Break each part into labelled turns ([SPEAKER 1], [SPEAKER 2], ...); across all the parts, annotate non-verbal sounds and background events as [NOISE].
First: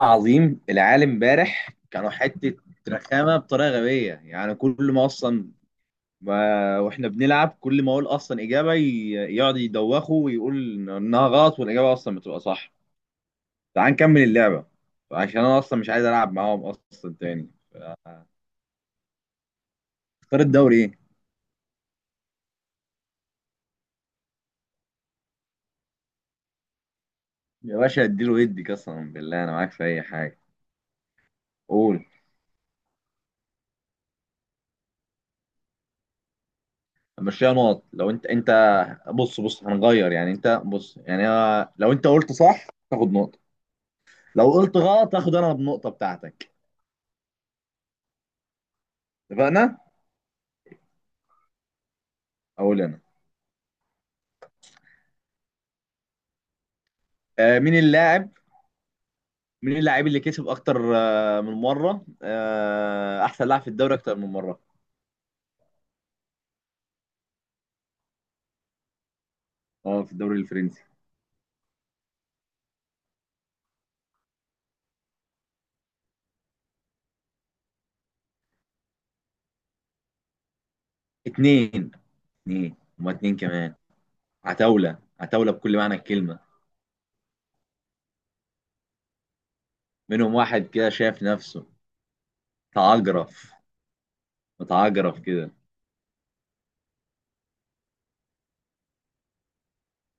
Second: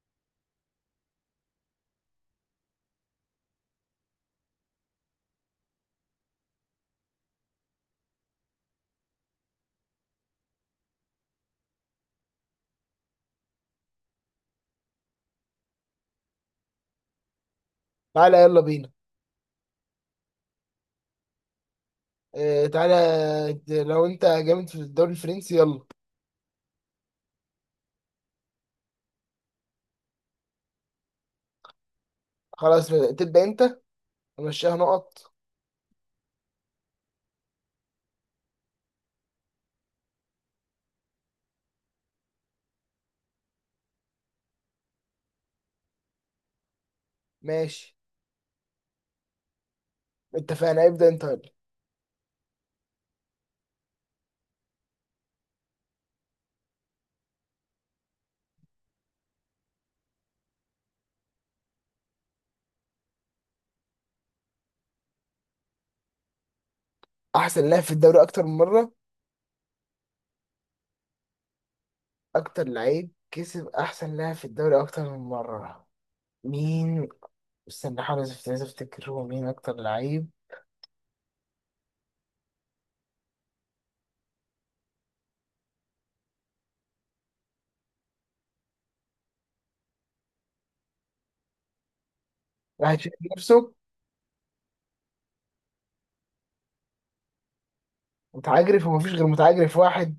[SPEAKER 1] عظيم العالم امبارح كانوا حتة رخامة بطريقة غبية، يعني كل ما أصلا ما واحنا بنلعب، كل ما أقول أصلا إجابة يقعد يدوخه ويقول إنها غلط والإجابة أصلا بتبقى صح. تعال نكمل اللعبة عشان أنا أصلا مش عايز ألعب معاهم أصلا تاني.
[SPEAKER 2] تعالى يلا بينا.
[SPEAKER 1] اختار الدوري إيه؟
[SPEAKER 2] آه، تعالى. لو انت جامد في الدوري الفرنسي يلا.
[SPEAKER 1] يا باشا اديله يدي، قسما بالله أنا معاك في أي حاجة، قول.
[SPEAKER 2] خلاص تبدأ انت، امشيها نقط.
[SPEAKER 1] مشيها نقط لو أنت بص بص هنغير، يعني أنت بص يعني لو أنت قلت صح تاخد نقطة، لو قلت غلط هاخد انا النقطه بتاعتك.
[SPEAKER 2] ماشي،
[SPEAKER 1] اتفقنا.
[SPEAKER 2] اتفقنا. ابدأ انت يلا.
[SPEAKER 1] اقول انا. آه، مين اللاعب اللي كسب اكتر من مره، احسن لاعب في الدوري اكتر من مره؟
[SPEAKER 2] احسن لاعب في الدوري اكتر من مرة؟
[SPEAKER 1] اه في الدوري الفرنسي.
[SPEAKER 2] اكتر لعيب كسب احسن لاعب في الدوري اكتر من مرة؟ مين؟ استنى احاول عايز افتكر هو مين اكتر لعيب.
[SPEAKER 1] اتنين، اتنين هما اتنين كمان. عتاوله عتاوله بكل معنى الكلمه، منهم واحد كده شايف نفسه
[SPEAKER 2] واحد شايف
[SPEAKER 1] متعجرف،
[SPEAKER 2] نفسه
[SPEAKER 1] متعجرف كده.
[SPEAKER 2] متعجرف، ومفيش غير متعجرف واحد.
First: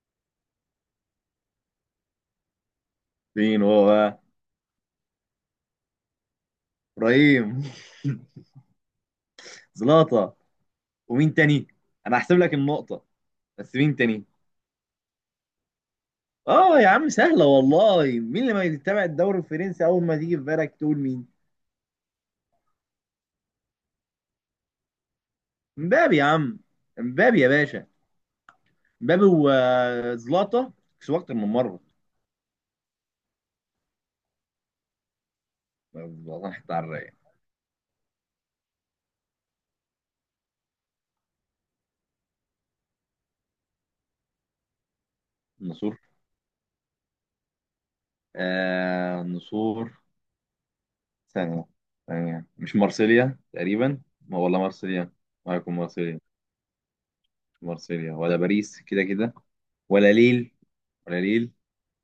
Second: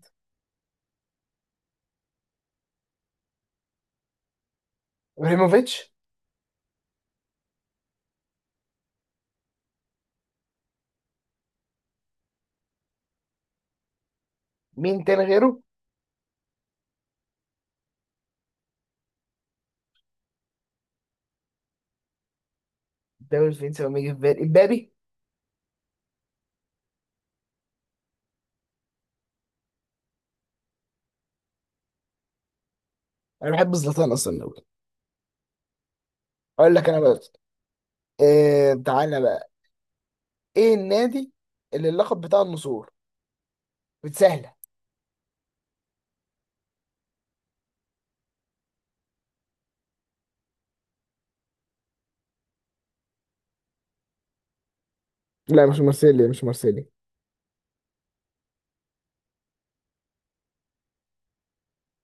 [SPEAKER 1] مين هو بقى؟
[SPEAKER 2] ابراهيموفيتش.
[SPEAKER 1] ابراهيم [LAUGHS] زلاطه. ومين تاني؟ انا هحسب لك النقطه، بس مين تاني؟
[SPEAKER 2] مين تاني غيره؟
[SPEAKER 1] اه يا عم سهله والله، مين اللي ما يتابع الدوري الفرنسي اول ما تيجي في بالك تقول مين؟
[SPEAKER 2] الدوري الفرنسي وما يجي في بالي امبابي.
[SPEAKER 1] مبابي يا عم، مبابي يا باشا، مبابي وزلاطه كسبوا اكتر من مره.
[SPEAKER 2] انا بحب زلاتان اصلا أوي.
[SPEAKER 1] والله حتى
[SPEAKER 2] اقول
[SPEAKER 1] على
[SPEAKER 2] لك انا
[SPEAKER 1] الرايق.
[SPEAKER 2] بقى. آه، تعالى بقى. ايه النادي اللي اللقب بتاع النسور؟ بتسهله.
[SPEAKER 1] النصور، آه النصور، ثانيه، ثانيه مش مارسيليا تقريبا، ما والله مارسيليا، ما
[SPEAKER 2] لا
[SPEAKER 1] هيكون
[SPEAKER 2] مش
[SPEAKER 1] مارسيليا.
[SPEAKER 2] مارسيليا، مش مارسيليا.
[SPEAKER 1] مش مارسيليا ولا باريس كده كده، ولا ليل ولا ليل.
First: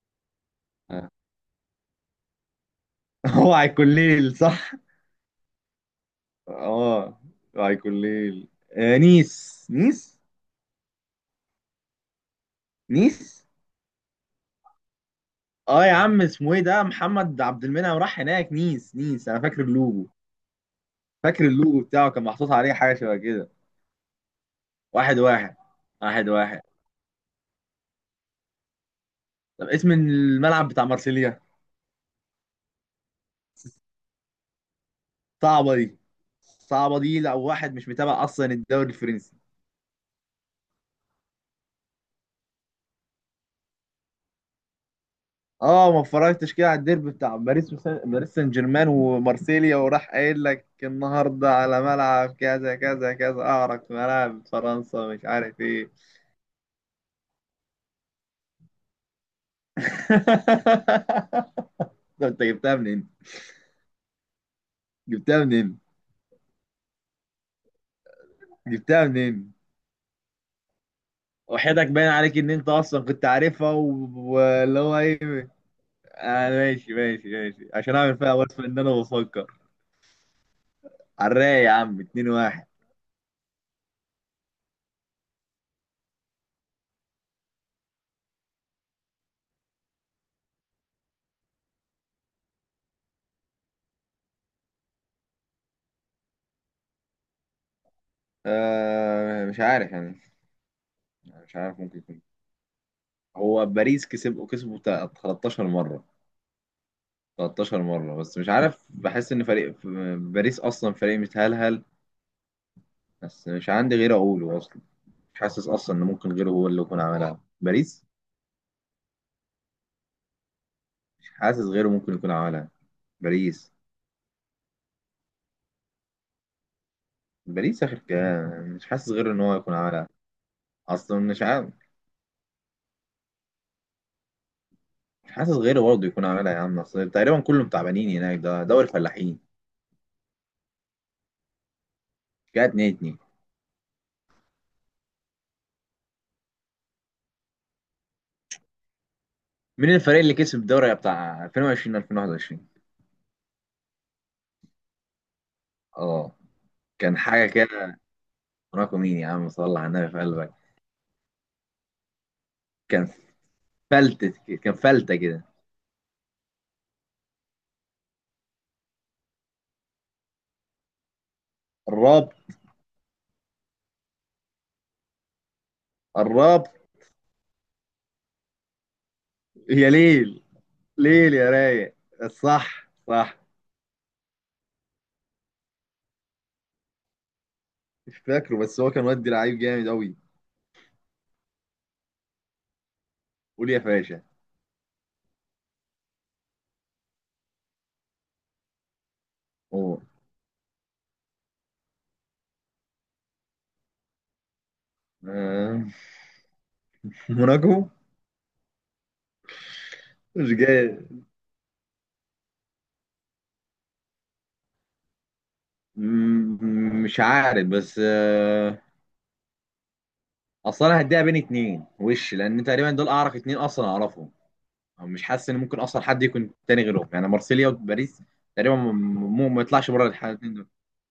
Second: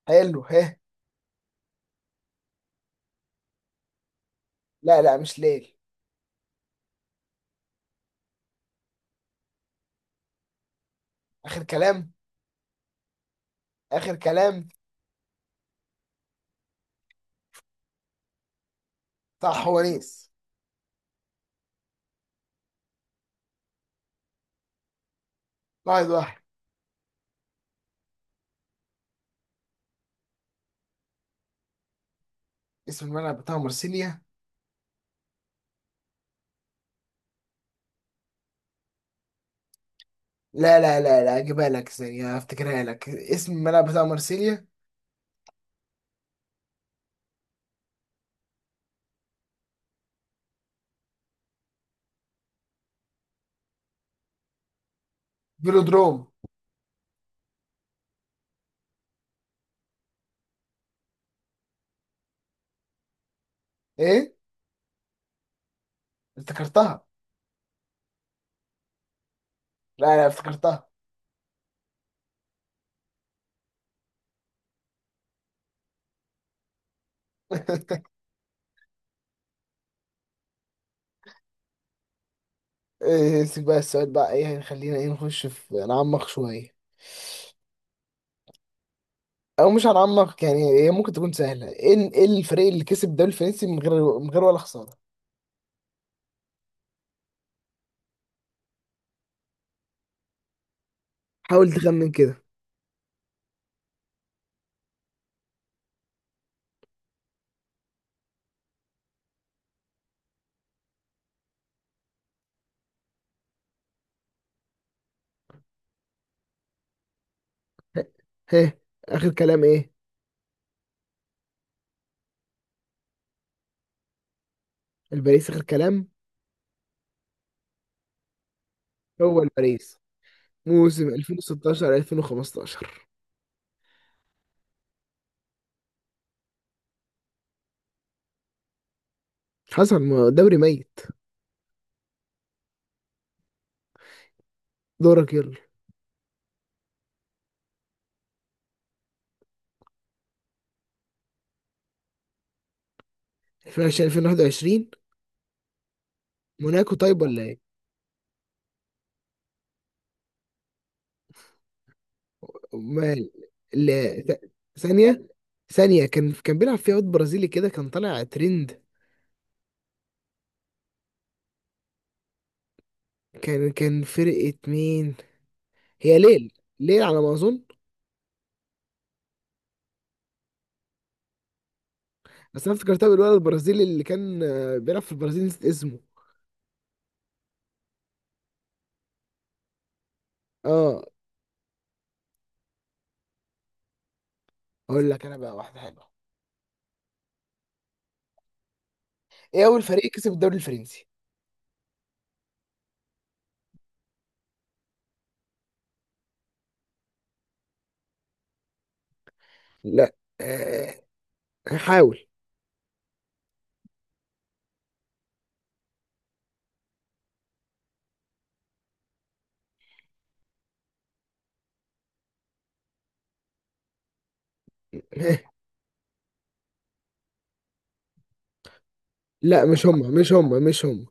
[SPEAKER 2] حلو ها.
[SPEAKER 1] آه. [LAUGHS] هو هيكون ليل صح.
[SPEAKER 2] لا لا مش ليل.
[SPEAKER 1] اه هيكون ليل. آه
[SPEAKER 2] اخر كلام.
[SPEAKER 1] نيس.
[SPEAKER 2] اخر كلام.
[SPEAKER 1] اه يا عم اسمه ايه ده محمد عبد المنعم راح هناك، نيس انا فاكر
[SPEAKER 2] صح، هو
[SPEAKER 1] اللوجو،
[SPEAKER 2] نيس.
[SPEAKER 1] فاكر اللوجو بتاعه كان محطوط عليه حاجه شبه كده. واحد واحد.
[SPEAKER 2] واحد
[SPEAKER 1] واحد
[SPEAKER 2] واحد.
[SPEAKER 1] واحد. طب اسم الملعب بتاع مارسيليا؟
[SPEAKER 2] اسم الملعب بتاع مرسيليا؟
[SPEAKER 1] صعبه دي، صعبه دي لو واحد مش متابع اصلا الدوري الفرنسي.
[SPEAKER 2] لا لا لا لا، اجيبها لك ثانية، افتكرها لك. اسم الملعب بتاع مرسيليا.
[SPEAKER 1] اه ما اتفرجتش كده على الديربي بتاع باريس باريس سان جيرمان ومارسيليا، وراح قايل لك النهارده على ملعب كذا كذا كذا، اعرق ملاعب فرنسا مش عارف ايه.
[SPEAKER 2] فيلودروم.
[SPEAKER 1] [LAUGHS] طب انت جبتها منين؟
[SPEAKER 2] ايه؟
[SPEAKER 1] جبتها منين؟
[SPEAKER 2] افتكرتها.
[SPEAKER 1] جبتها منين؟
[SPEAKER 2] لا لا افتكرتها.
[SPEAKER 1] وحياتك باين عليك ان انت اصلا كنت عارفها واللي هو ايه، آه ماشي ماشي ماشي عشان
[SPEAKER 2] [LAUGHS]
[SPEAKER 1] اعمل فيها وصف ان انا بفكر. على الرايق يا عم، 2-1.
[SPEAKER 2] إيه، سيب بقى السؤال بقى، ايه، خلينا ايه، نخش في نعمق شوية. او مش هنعمق يعني، هي ممكن تكون سهله. ايه إيه الفريق اللي كسب الدوري الفرنسي من غير ولا خساره؟
[SPEAKER 1] آه مش عارف يعني، مش
[SPEAKER 2] حاول
[SPEAKER 1] عارف ممكن
[SPEAKER 2] تخمن
[SPEAKER 1] يكون،
[SPEAKER 2] كده.
[SPEAKER 1] هو باريس كسب كسبه بتاع 13 مرة، 13 مرة، بس مش عارف بحس ان فريق باريس اصلا فريق متهلهل، بس مش عندي غير اقوله اصلا، مش حاسس اصلا ان ممكن غيره هو اللي يكون عملها، باريس.
[SPEAKER 2] ها. اخر كلام ايه؟
[SPEAKER 1] مش حاسس غيره ممكن يكون عملها، باريس.
[SPEAKER 2] الباريس اخر كلام.
[SPEAKER 1] باريس اخر كلام، مش حاسس غير ان
[SPEAKER 2] هو
[SPEAKER 1] هو يكون
[SPEAKER 2] الباريس،
[SPEAKER 1] عملها.
[SPEAKER 2] موسم
[SPEAKER 1] اصلا مش عارف،
[SPEAKER 2] 2016 2015.
[SPEAKER 1] مش حاسس غيره برضه يكون عملها، يا عم اصل تقريبا كلهم تعبانين هناك، ده دوري الفلاحين.
[SPEAKER 2] حصل ما دوري ميت.
[SPEAKER 1] كانت 2-2.
[SPEAKER 2] دورك يلا.
[SPEAKER 1] مين الفريق اللي كسب الدوري بتاع 2020 2021؟
[SPEAKER 2] 2020 2021.
[SPEAKER 1] اه
[SPEAKER 2] موناكو
[SPEAKER 1] كان
[SPEAKER 2] طيب ولا
[SPEAKER 1] حاجه
[SPEAKER 2] ايه؟
[SPEAKER 1] كده، رقم مين يا عم صلى على النبي في قلبك، كان
[SPEAKER 2] امال. لا
[SPEAKER 1] فلتة،
[SPEAKER 2] ث-
[SPEAKER 1] كان فلتة
[SPEAKER 2] ثانيه،
[SPEAKER 1] كده.
[SPEAKER 2] ثانيه. كان بيلعب فيها واد برازيلي كده، كان طالع ترند.
[SPEAKER 1] الراب.
[SPEAKER 2] كان فرقه مين؟ هي ليل.
[SPEAKER 1] الراب.
[SPEAKER 2] ليل على ما اظن.
[SPEAKER 1] يا ليل، ليل يا رايق،
[SPEAKER 2] بس انا
[SPEAKER 1] صح
[SPEAKER 2] افتكرتها بالولد
[SPEAKER 1] صح.
[SPEAKER 2] البرازيلي اللي كان آه، بيلعب في البرازيل، نسيت اسمه.
[SPEAKER 1] مش فاكره بس هو كان ودي لعيب جامد قوي.
[SPEAKER 2] اه.
[SPEAKER 1] قول يا فاشا.
[SPEAKER 2] اقول لك انا بقى واحده حلوه. ايه اول
[SPEAKER 1] هو،
[SPEAKER 2] فريق كسب الدوري الفرنسي؟
[SPEAKER 1] آه، [LAUGHS] موناكو.
[SPEAKER 2] لا.
[SPEAKER 1] مش
[SPEAKER 2] آه،
[SPEAKER 1] جاي،
[SPEAKER 2] هحاول.
[SPEAKER 1] مش عارف بس آه، اصل انا هديها بين اتنين وش لان تقريبا دول اعرف، اتنين اصلا اعرفهم، أو مش حاسس ان
[SPEAKER 2] [LAUGHS]
[SPEAKER 1] ممكن اصلا حد يكون تاني غيرهم، يعني مارسيليا وباريس، تقريبا ما
[SPEAKER 2] لا مش
[SPEAKER 1] يطلعش
[SPEAKER 2] هم،
[SPEAKER 1] بره
[SPEAKER 2] مش
[SPEAKER 1] الحالتين
[SPEAKER 2] هم،
[SPEAKER 1] دول.
[SPEAKER 2] مش هم.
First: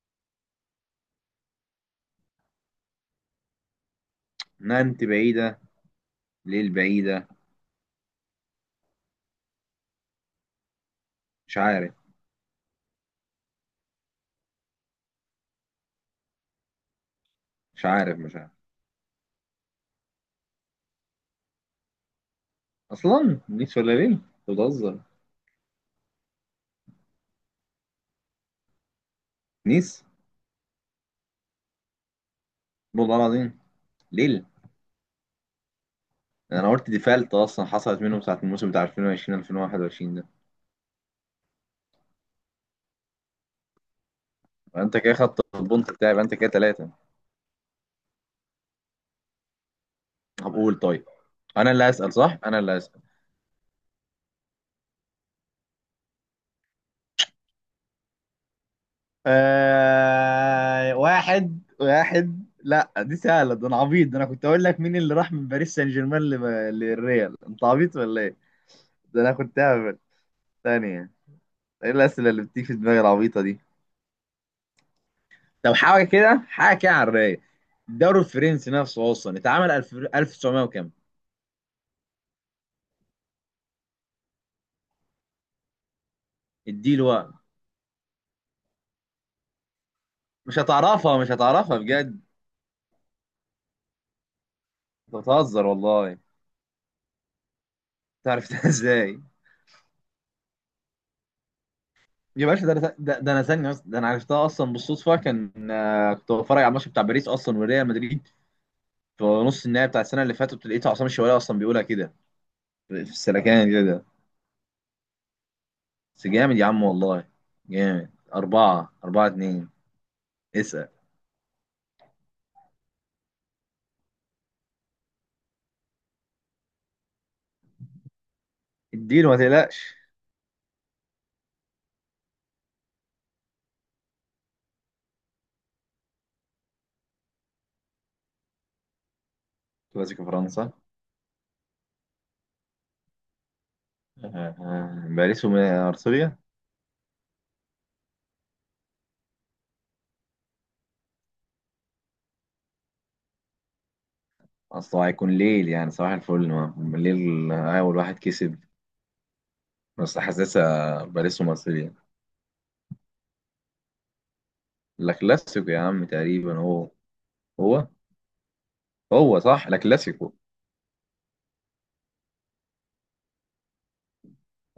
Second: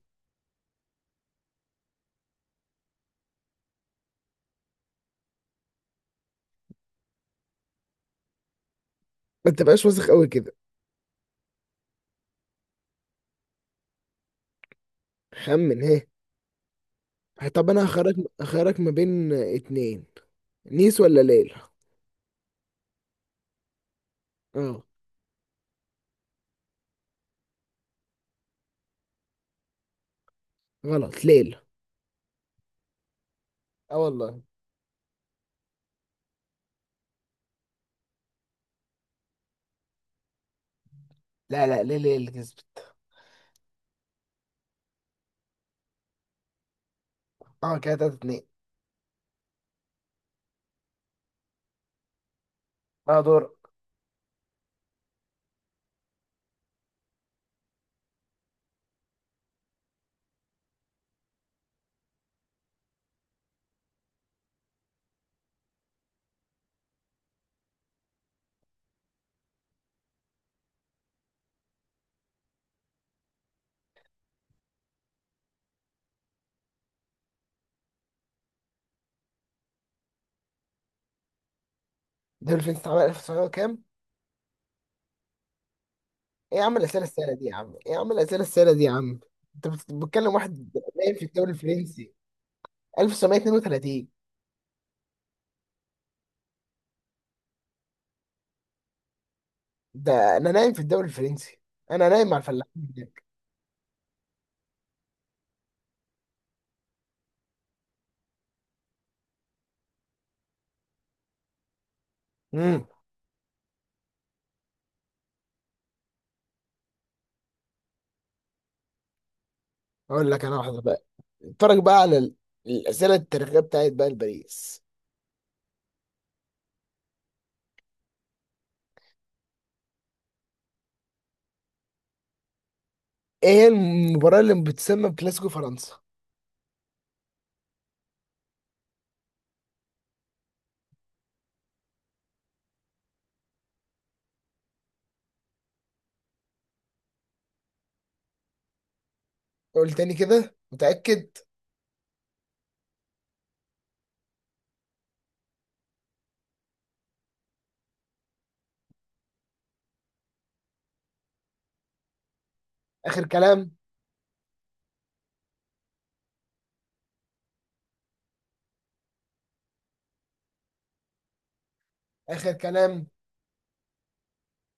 [SPEAKER 1] نانت بعيده، ليل بعيده،
[SPEAKER 2] ما تبقاش واثق قوي كده.
[SPEAKER 1] مش عارف،
[SPEAKER 2] خمن هي. طب انا
[SPEAKER 1] مش عارف،
[SPEAKER 2] هخرج،
[SPEAKER 1] مش عارف.
[SPEAKER 2] هخرج ما بين اتنين. نيس ولا ليل.
[SPEAKER 1] اصلا نيس ولا ليل؟ أنت
[SPEAKER 2] اه.
[SPEAKER 1] بتهزر؟ نيس.
[SPEAKER 2] غلط، ليل.
[SPEAKER 1] والله العظيم،
[SPEAKER 2] اه والله.
[SPEAKER 1] ليل. انا قلت ديفالت اصلا حصلت منهم ساعه الموسم بتاع 2020 2021 ده،
[SPEAKER 2] لا لا ليل هي اللي كسبت.
[SPEAKER 1] يبقى انت كده خدت البونت بتاعي، يبقى انت كده ثلاثه.
[SPEAKER 2] اه كده 3 2.
[SPEAKER 1] طب قول، طيب انا اللي هسأل صح، انا اللي هسأل.
[SPEAKER 2] اه دور.
[SPEAKER 1] آه واحد واحد، لا دي سهلة، ده انا عبيط ده، انا كنت اقول لك مين اللي راح من باريس سان جيرمان للريال، انت عبيط ولا ايه؟ ده انا كنت هبل، ثانية، ايه الأسئلة اللي بتيجي في دماغي العبيطة دي؟ طب حاجة كده، حاجة كده على الرايق، الدوري الفرنسي نفسه اصلا اتعمل 1000 1900 وكام؟
[SPEAKER 2] الدوري الفرنسي اتعمل 1900 وكام؟ ايه يا عم
[SPEAKER 1] اديله
[SPEAKER 2] الاسئله
[SPEAKER 1] وقت،
[SPEAKER 2] السهله دي يا عم، ايه يا عم الاسئله السهله دي يا عم. انت بتكلم
[SPEAKER 1] مش
[SPEAKER 2] واحد نايم
[SPEAKER 1] هتعرفها،
[SPEAKER 2] في
[SPEAKER 1] مش
[SPEAKER 2] الدوري
[SPEAKER 1] هتعرفها
[SPEAKER 2] الفرنسي.
[SPEAKER 1] بجد.
[SPEAKER 2] 1932.
[SPEAKER 1] انت بتهزر والله، تعرفتها ازاي؟
[SPEAKER 2] ده انا نايم في الدوري الفرنسي، انا نايم مع
[SPEAKER 1] يا باشا
[SPEAKER 2] الفلاحين هناك.
[SPEAKER 1] ده انا ثانيه بس، ده انا عرفتها اصلا بالصدفه كان كنت بتفرج على الماتش بتاع باريس اصلا وريال مدريد في نص النهائي بتاع السنه اللي فاتت، لقيت عصام الشوالي اصلا بيقولها كده
[SPEAKER 2] امم.
[SPEAKER 1] في السلكان كده ده. بس جامد يا عم والله، جامد. أربعة أربعة اتنين.
[SPEAKER 2] اقول لك انا واحده
[SPEAKER 1] اسأل،
[SPEAKER 2] بقى. اتفرج بقى على الاسئله التاريخيه بتاعت بقى باريس.
[SPEAKER 1] اديله ما تقلقش.
[SPEAKER 2] ايه هي المباراه اللي بتسمى بكلاسيكو فرنسا؟
[SPEAKER 1] كلاسيكو فرنسا؟ [LAUGHS] آه، آه، باريس وأرسنال؟
[SPEAKER 2] قول تاني كده، متاكد؟
[SPEAKER 1] أصل هو هيكون ليل، يعني صباح الفل الليل أول واحد كسب، بس حاسسها باريس ومارسيليا.
[SPEAKER 2] اخر كلام.
[SPEAKER 1] لا كلاسيكو يا عم، تقريبا هو هو صح لا كلاسيكو.
[SPEAKER 2] اخر كلام.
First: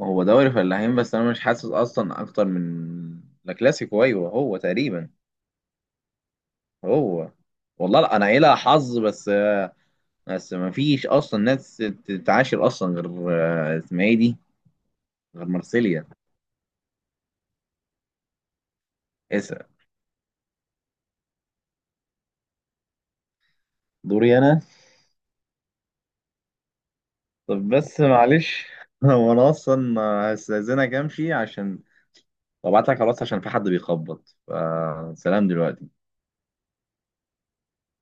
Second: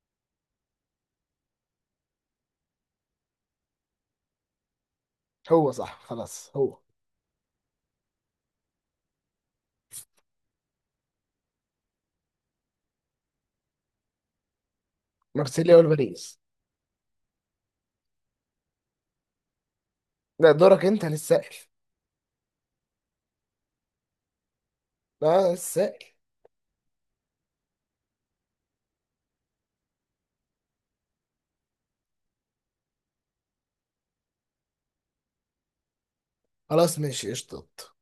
[SPEAKER 1] هو دوري فلاحين بس انا مش حاسس اصلا اكتر من لا كلاسيكو، ايوه هو تقريبا،
[SPEAKER 2] هو صح، خلاص هو.
[SPEAKER 1] هو. والله لا انا عيلة حظ بس، بس ما فيش اصلا ناس تتعاشر اصلا غير آه، اسمها ايه دي، غير
[SPEAKER 2] مارسيليا
[SPEAKER 1] مارسيليا،
[SPEAKER 2] والباريس.
[SPEAKER 1] اسا.
[SPEAKER 2] لا دورك انت للسائل.
[SPEAKER 1] دوري انا.
[SPEAKER 2] لا السائل.
[SPEAKER 1] طب بس معلش [LAUGHS] هو انا اصلا هستأذنك امشي عشان وابعت لك خلاص عشان في حد بيخبط، فسلام دلوقتي.
[SPEAKER 2] خلاص ماشي، قشطة.